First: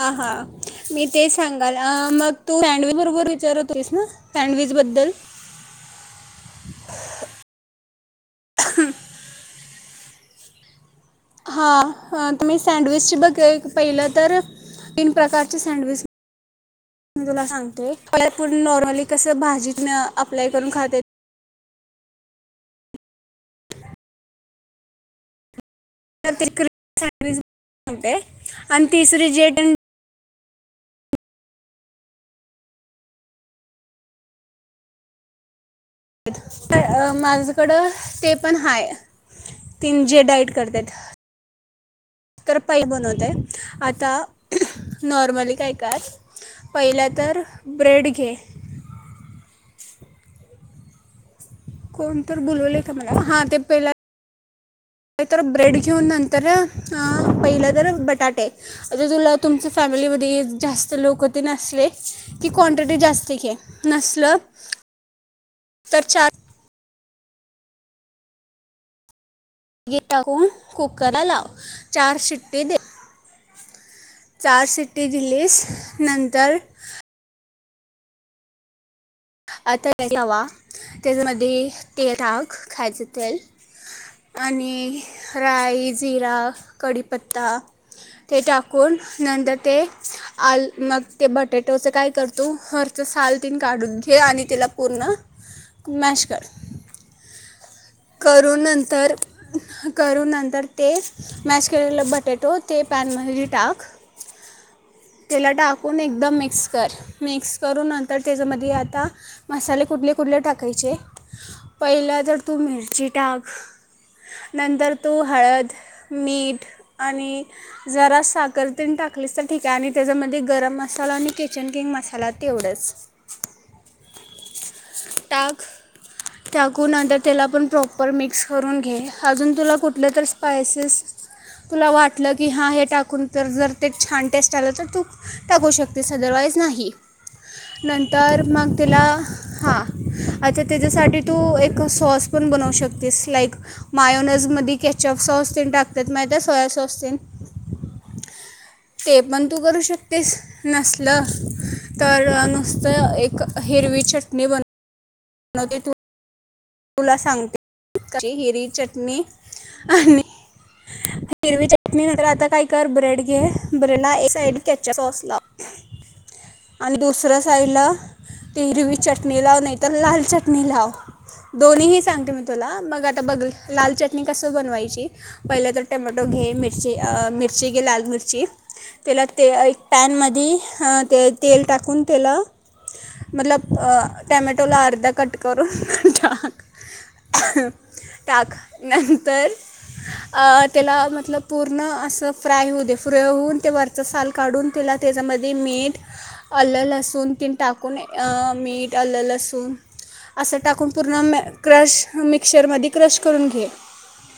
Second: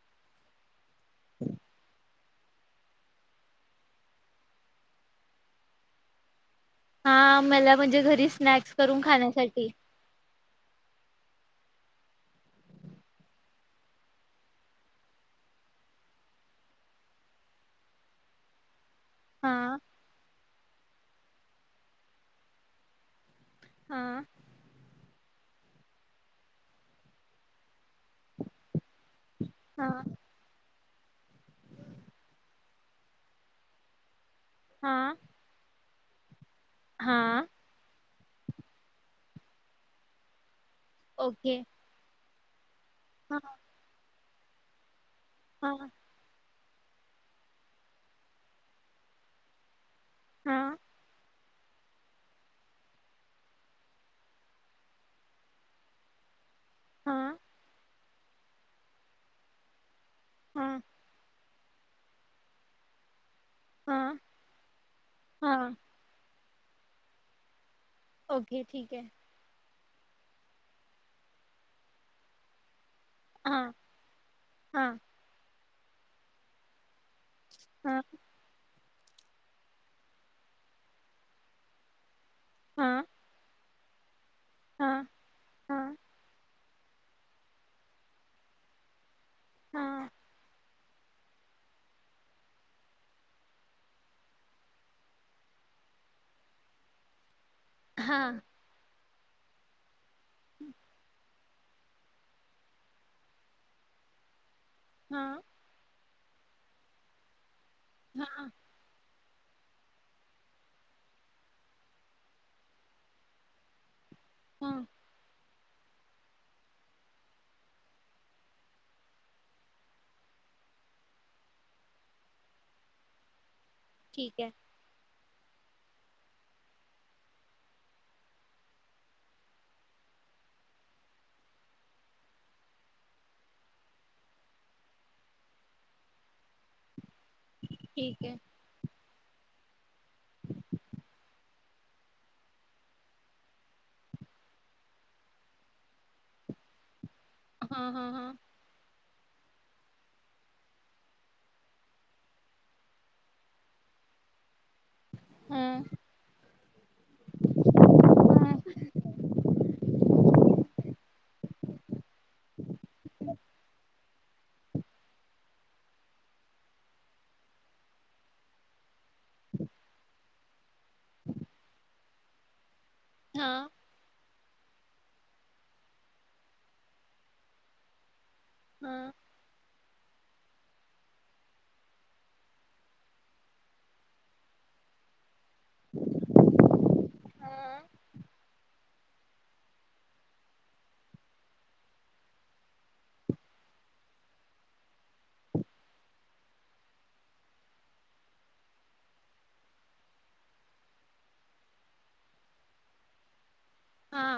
हां हां मी ते सांगाला आ मग तू [unintelligible] बरोबर विचारत होतीसना सॅन्डविच बद्दल? हां मला म्हंजे घरी स्नॅक्स करून खाण्यासाठी. हां अ तुम्ही सँडविचची बघ एक पहिलं तरं तीन प्रकारची सँडविच [inaudible] म तुला सांगतो [unintelligible] फुल नॉर्मली कसं हा भाजीतनं आपल्या करून खात्यात हां तर ते क्री [inaudible] सँडविच [inaudible] नतय आणि तिसरी जेटन हा हां [inaudible] [unintelligible] अं माझकडं ते पण हाय तीन जे डायट करत्यात. ओके. तर पैल बनवतय हा आता [inaudible] नॉर्मली काय हा काज पहिला तर ब्रेड घे. हा कोण तर बोलवले का मला हां ते पहिला नाईतर ब्रेड घ्युन नंतर हां हा पहिलं तर बट त्या टाईप म्हंजे तुला तुमच्या फॅमिली लीत हा जास्त लोक तेनअसले की क्वांटिटी जास्त तीकी हा नसलं हा तर चार ओके ठीके. ईट टाकून कुकरला लाव चार शिट्टे दे. हां. चार सिट जिलीिस नंतर हम् आता हवा त्याच्यामध्ये ते टाक खा हा तेल आणि हा हा राय जिरा कढीपत्ता ते टाकून नंद हा ते हा आल मग ते बटेटोचं काय करतो हरच सालतीन काढून हे आणि तिला पूर्ण मॅश कर हा करून नंतर ह करून नंतर तेच मॅश के बटेटो तेन मली टाक हा त्याला टाकून एक एकदम मिक्स कर मिक्स करू नंतर त्याच्यामध्ये आता मसाले कुठले कुठले टाकायचे पहिला जर तू मिळ िटाग हा नंतर तू हळद मीठ आणि जरा साखरतेन टाकलीस तर ठीक आहे आणि त्याच्यामध्ये गरम मसाला आणि किचन किंग मसाला तेवढाच ठीकय. टाक टाकूनंतर त्याला पण प्राब प्रॉपर मिक्स करून घे अजून तुला कुठलं तर स्पायसेस तुला वाटलं की हां हे टाकून तर जर ते छान टेस्ट आलं तर तू टाकू शकतेस अदरवाईज नाही. ठीक आहे नंतर मग तिला हा. अच्छा त्याच्यासाठी तू एक क सॉस पण बनवू श ते स्लाईक मायोनजमध्ये केचअप सॉस तेन टाकतेत माहितय? सोया सॉस तेन. हा, हा, हा. ते पण तू करू शकतेस, नसल तर नुसतं एक हिरवी चटणी बन हु तुला सांगते हिरी चटणी आणि हिरवी चटणी नायतर आता काय कर ब्रेड घे ब्रेड ला एक साइड केचप सॉस लाव आणि दुसर्या साईडला ती हिरवी चटणी लाव नाहीतर लाल चटणी लाव. दोनी ही सांगते मी तुला मग ट बघल हा लाल चटणी कसं बनवायची पहिलं तर टोमॅटो घे मिरची अ मिरची घे लाल मिरची हा त्याला ते ऐक पॅनमध्ये हं ते तेल टाकून त्याला मतलब टामॅटोला अर्धा कट करूनं खा टाक नंतर त्याला मतलब पूर्ण असं फ्राय होऊ दे, फ्र होऊन ते वरचं साल काढून त्याला त्याच्यामध्ये मीठ आल लसून तेन टाकून मीठ आल्लं लसून असं टाकून पूर्ण म क्रश मिक्सरमध्ये क्रश करून घे. हा.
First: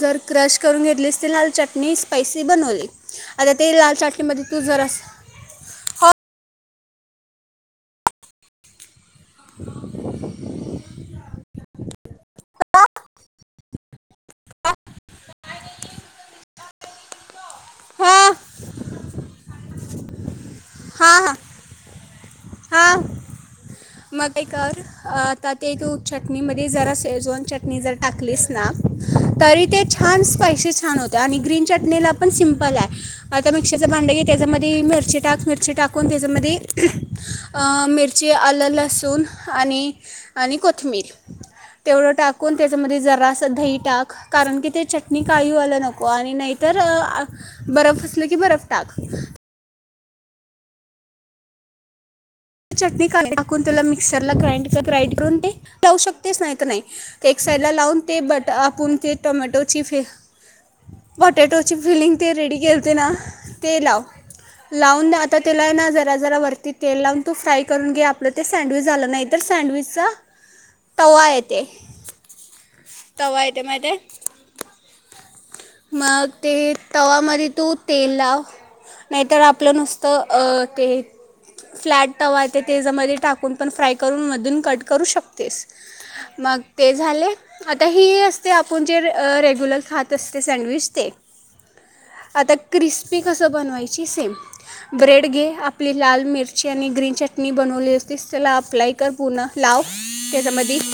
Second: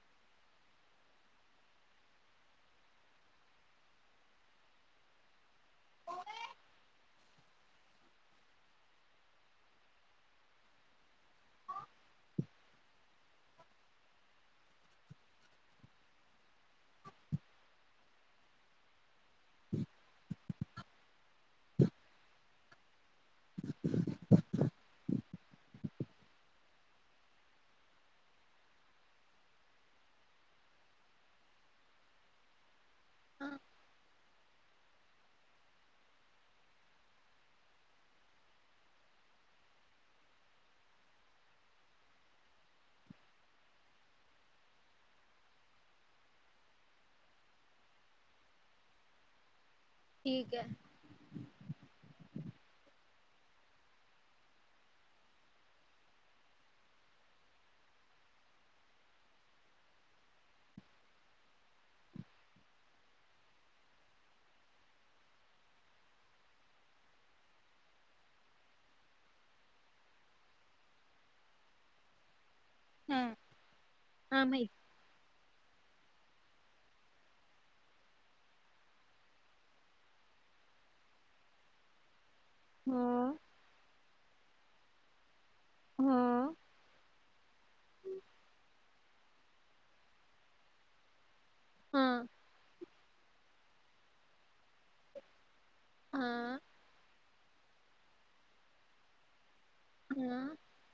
जर क्रश करून घेतलीस तर लाल चटणी स्पायसी बनवली आता ते लाल चटणीमध्ये तू जरास [inaudible] काय? हा हा, हा. हा. म काय कर आता ते तू चटणीमध्ये जरा सेजवांन चटणी जर टाकलीस ना तरी ते छान स्पायसी छान होतेय आणि ग्रीन चटणीला पण सिमपलय. आता हा मिक्सरचा भांड घे त्याच्यामध्ये मिरची टाक. मिरची टाकून त्याच्यामध्ये मिरची आलं लसूण आणि आणि कोथमीर तेवढं टाकून त्याच्यामध्ये जरासं दही टाक, कारण की ते चटणी काळ होयला नको आणि नाहीतर बरफ असलं की बरफ टाक. ठीकय. चटणी का नाय टाकून त्याला मिक्सरला ग्राईंड ग्राईंड करून ते लावू शकतेच नाय का नाय एक साइडला लावून ते बट आपून ते टोमॅटोची फि पोटॅटोची फिलिंग ते रेडी केलते ना ते लाव लावून आता त्याला ना जरा जरा वरती तेल लावून तो फ्राय करून घे आपलं ते सँडविच झालं नाही तर सँडविचचा तवा येते हा तवाय ते माहितय? हा माहित मग ते तवामध्ये तू तेल लाव नाहीतर आपलं नुसतं ते फ्लॅट तवायते हो तेजमध्ये टाकून आपण फ्राय करून मधून कट करू शकतेस हो मग ते झाले आता ही असते आपण जे रेग्युलर खात अस ते सँडविच ते हा आता क्रिस्पी कस बनवायची सेम ब्रेड घे आप आपली लाल हा मिरची आणि ग्रीन चट्ट आपनी बनवली होते इ चला आप्लाई कर पुू ना लाव हा त्याच्यामध्ये [inaudible]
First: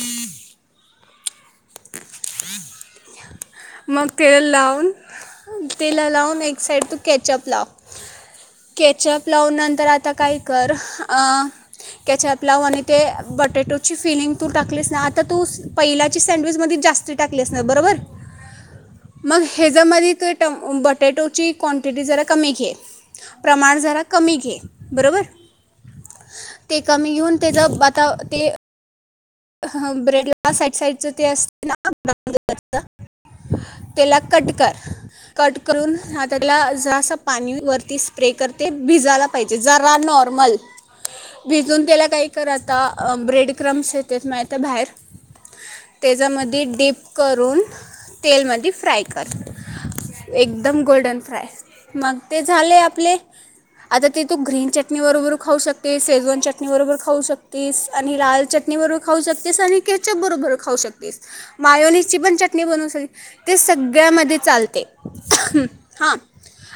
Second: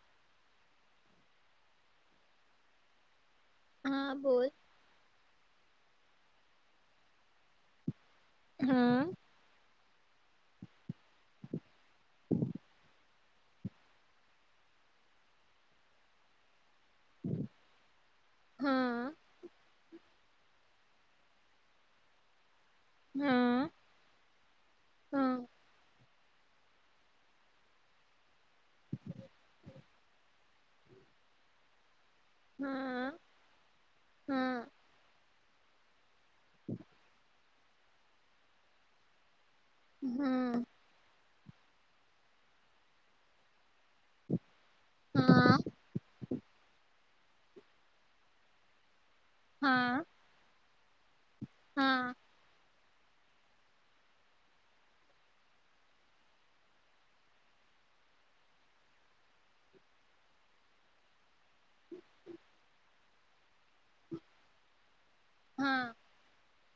मग हा ते बोल लावून तेला लावून एक्ट साईड तू कॅचअप लाव. हा केचअप लावून नंतर आता आता काय कर अ कॅचप लाव आणि ते बटेटो ची फिलिंग तू टाकलेस ना आता तू पहिलाची सँडविच मध्ये जास्ती टाकलेस ना बरोबर. हा मग ह्याच्या मध ते ट बटॅटोची क्वांटिटी जरा कमी घे. हा प्रमाण जरा कमी के हा बरोबर. हा ते कमी घेऊन त्याचा आात ते ह ब्रेड ला साईड साईडच ते असते ना ता हा तेला हा कट हा कर कट करून आ त्याला ज असं पाणी वर ती स्प्रे करते भिजाला हा ज भिजून त्याला काही कररा आता ब्रेड क्रम्स आहेत तेच माहिित बाहेर हम त्याच्यामध्ये डीप करून तेलमध्ये फ्राय कर हा एकदम गोल्डन मग ते झाले आता ते तू ग्रीन चटणी बरोबर खाऊ शकतेस शेजवन चटणी बरोबर खाऊ शकतेस आणि लाल चट चटणी बरोबर खाऊ शकतेस आणि केचप बरोबर खाऊ शकतेस मायोनीची पण चटणी बनवू शकते ते सगळ्यामध्ये चालते हां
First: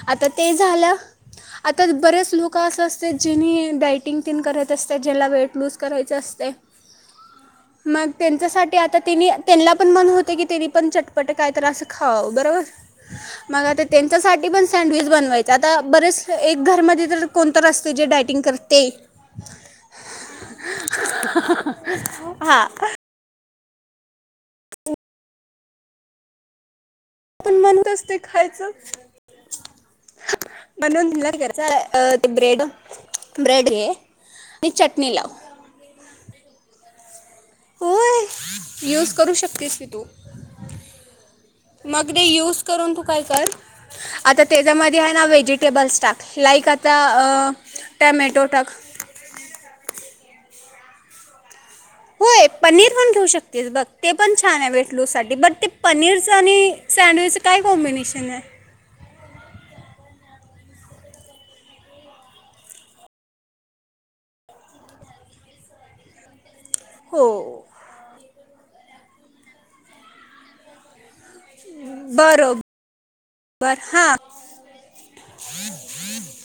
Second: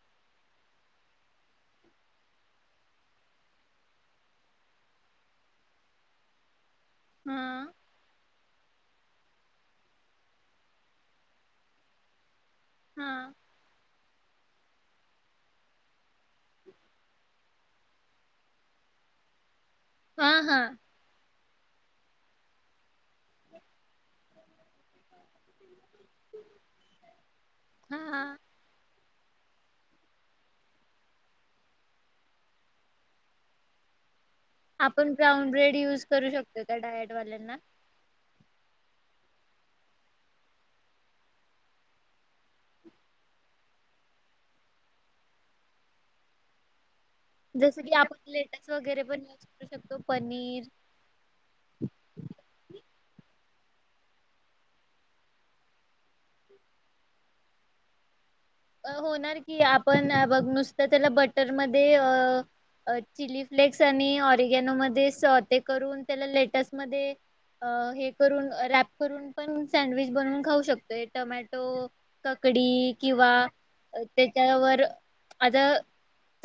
आता ते झालं आता बरेच लोक असं असत जिनी डायटिंग तीन करत असते ज्याला वेट लूज करायचं असते मग त्यांच्यासाठी ते आतानी त्यांना पण म्हण होते की त्यांनी पण चटपट कायत असं खावं बरोबर हा मग आता टंथसाठी पण सँडविच बनवायच आता बरेच एक घरमध्ये तर कोणत असत जे डायटिंग करते हा हा हा आपण म्हणत हा अस ते हा खायचं म्हणून क ते ब्रेड ब्रेड घे आणि आपण चटणी लाव ब्राउन ब्रेड युज करू शकतोय का डायट वाल्यांना होय यूज करू शकतेस कि तू मग ते यूज करून तू काय कर, आता त्याच्यामध्ये आहे ना व्हेजिटेबल स्टाक लाईक आता जस की आपण टॅमॅटो लेटस टाक वगैरे पण युज करू शकतो पनीर, होय पनीर पण घेऊ शकतेस बघ ते पण छान आहे वेटलू साठी बट ते पनीरच आणि सँडविचच काय कॉम्बिनेशन आहे? होणार की आपण बघ नुसत त्याला बटर मध्ये चिली फ्लेक्स आणि ऑरिगॅनो मध्ये सोते करून त्याला लेटस् मध्ये हो हे करून त्याला अ र्याप करून पण सँडविच बनवून खाऊ शकतोय. टोमॅटो बरोबर ककडी किंवा, हां त्याच्यावर आता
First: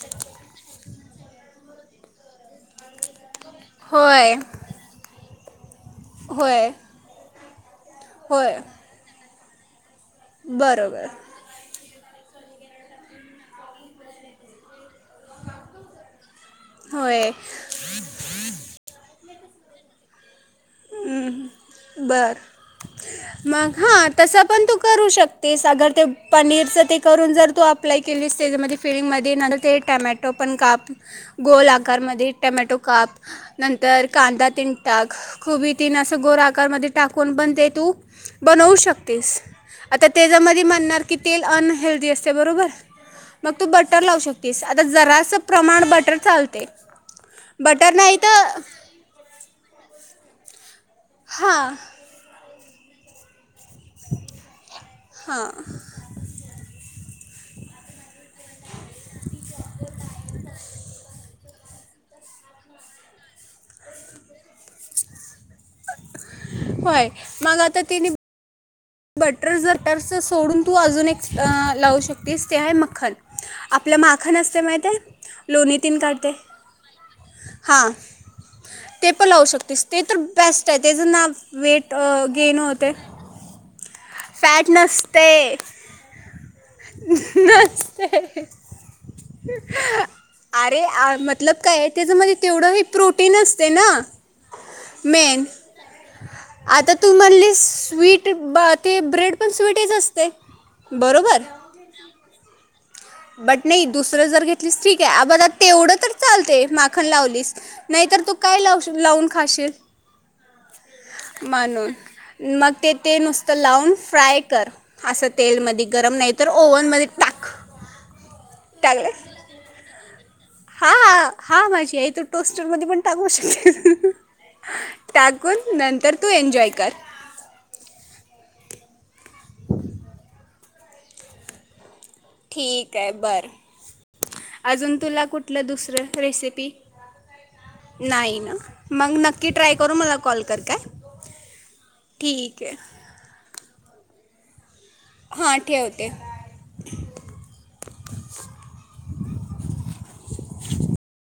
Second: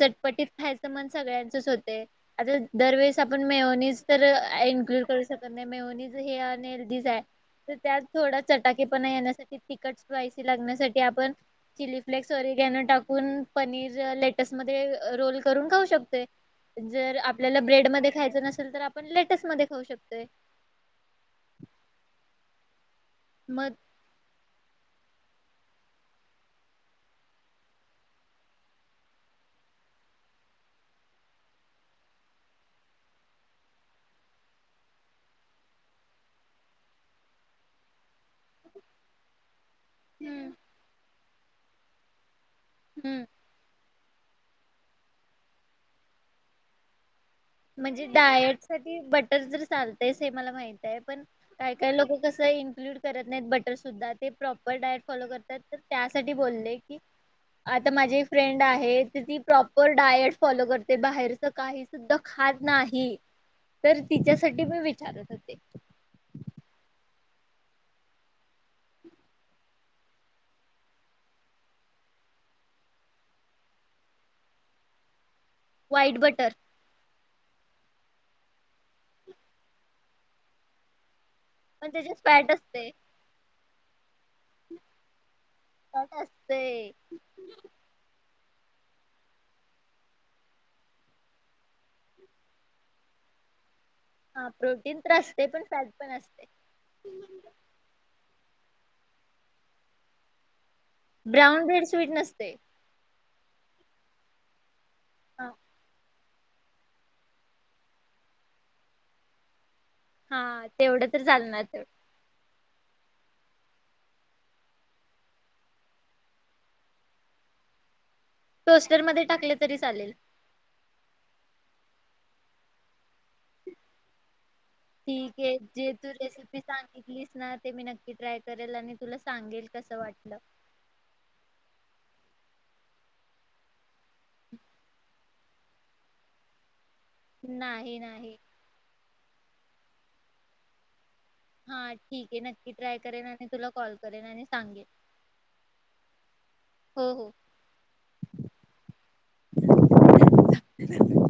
चटपटीत खायचं मन सगळ्यांचच होत. ते आता दरवेेळेस आपण मेवोणीज तर होय इन्क्लूड करू श तेचा मेउनीज हे होय अनहेल्थीज आहे. तर त्यात थोडा होय चटाकेपणा येण्यासाठी तिकट स्पायसी लागण्यासाठी बरोबर आपण चिली आप सॉरी गॅन टाकून पनीर लेटस्ट मध्ये रोल करून खाऊ शकतोय. जर होय आपल्याला ब्रेड मध्ये खायच नसेल तर आपण मध्ये खाऊ शकतोय. बर मग हा तस पण तू करू शकतेस अगर ते पनीरच ते करून जर तू अप्लाय केलीस त्याच्यामध्ये फिडिंगमध्ये ते टमॅटो पण काप गोल आकारमध्ये टमॅटो काप नंतर, कांदा तीन टाक खुबी तीन असं गोरकारमध्ये टाकून बनते तू बनवू शकतेस आता हम्म त्याच्यामध्ये म्हणणार की तेल अन हेल्दी अस बरोबर हम्म. मग तू बटर लावू शकत तीस आता जरासं प्रमाण बटर चालतय. म्हणजे डायट साठी तर जर चालतेस मला माहिती पण हां काय काय लोक कसं इक्लू करत ब. तर सुद्धा ते प्रॉपर डायट फॉलो हां करतात. तर त्यासाठी बोलले की. आता माझी एक फ्रेंड आहे ती प्रॉपर डायट फॉलो करते बाहेरच काही सुद्धा. खात नाही तर तिच्यासाठी मी विचारत होते होय मग आता तनी. बटर जटरस सोडून तू अजून एक लावू शकतेस ते आहे मखन आपलं माखन असते माहित लोणी तीन व्हाईट काढते. बटर हां ते पण लावू शकतेस ते तर बेस्ट आहे तेचं नाव. पण वेट त्याच्यात फॅट गेन असते होते. फॅट नसते फॅट असते नसते. अरे मतलब काय आहे त्याच्या मध्ये तेवढं हे प्रोटीन असते ना. हा प्रोटीन तर मेन असते पण फॅट पण असते आता तू म्हणाली स्वीट ब. ते ब्रेड पण स्वीटहीच असते. बरोबर ब्राऊन ब्रेड स्वीट नसते. बट नाही दुसरं जर घेतलीच ठी. बघ तेवढं तर. चालते माखन लावलीस नाहीतर तू काय लाव लावून खाशील. हा तेवढं तर चालणार ते. म्हणून मग ते ते नुसतं लावून फ्राय कर असं तेलमध्ये गरम नाही तर ओवनमध्ये टाक. टोस्टर मध्ये टाकले तरी चालेल. हा हा माझी आई तू टोस्टर मध्ये पण टाकू शकेल. ठीक आहे. जे तू रेसिपी एन्जॉय कर सांगितलीस ना ते मी नक्की ट्राय करेल आणि. तुला सांगेल कस वाटलं. ठीक आहे बरं. अजून तुला कुठे. आपलं दुसरं रेसिपी. नाही ना मग न. की ट्राय करू मला कॉल कर काय. हा ठीक आहे नक्की ट्राय करेन आणि तुला कॉल. करेन आणि सांगेल. हा ठेवते. हो हो [unintelligible]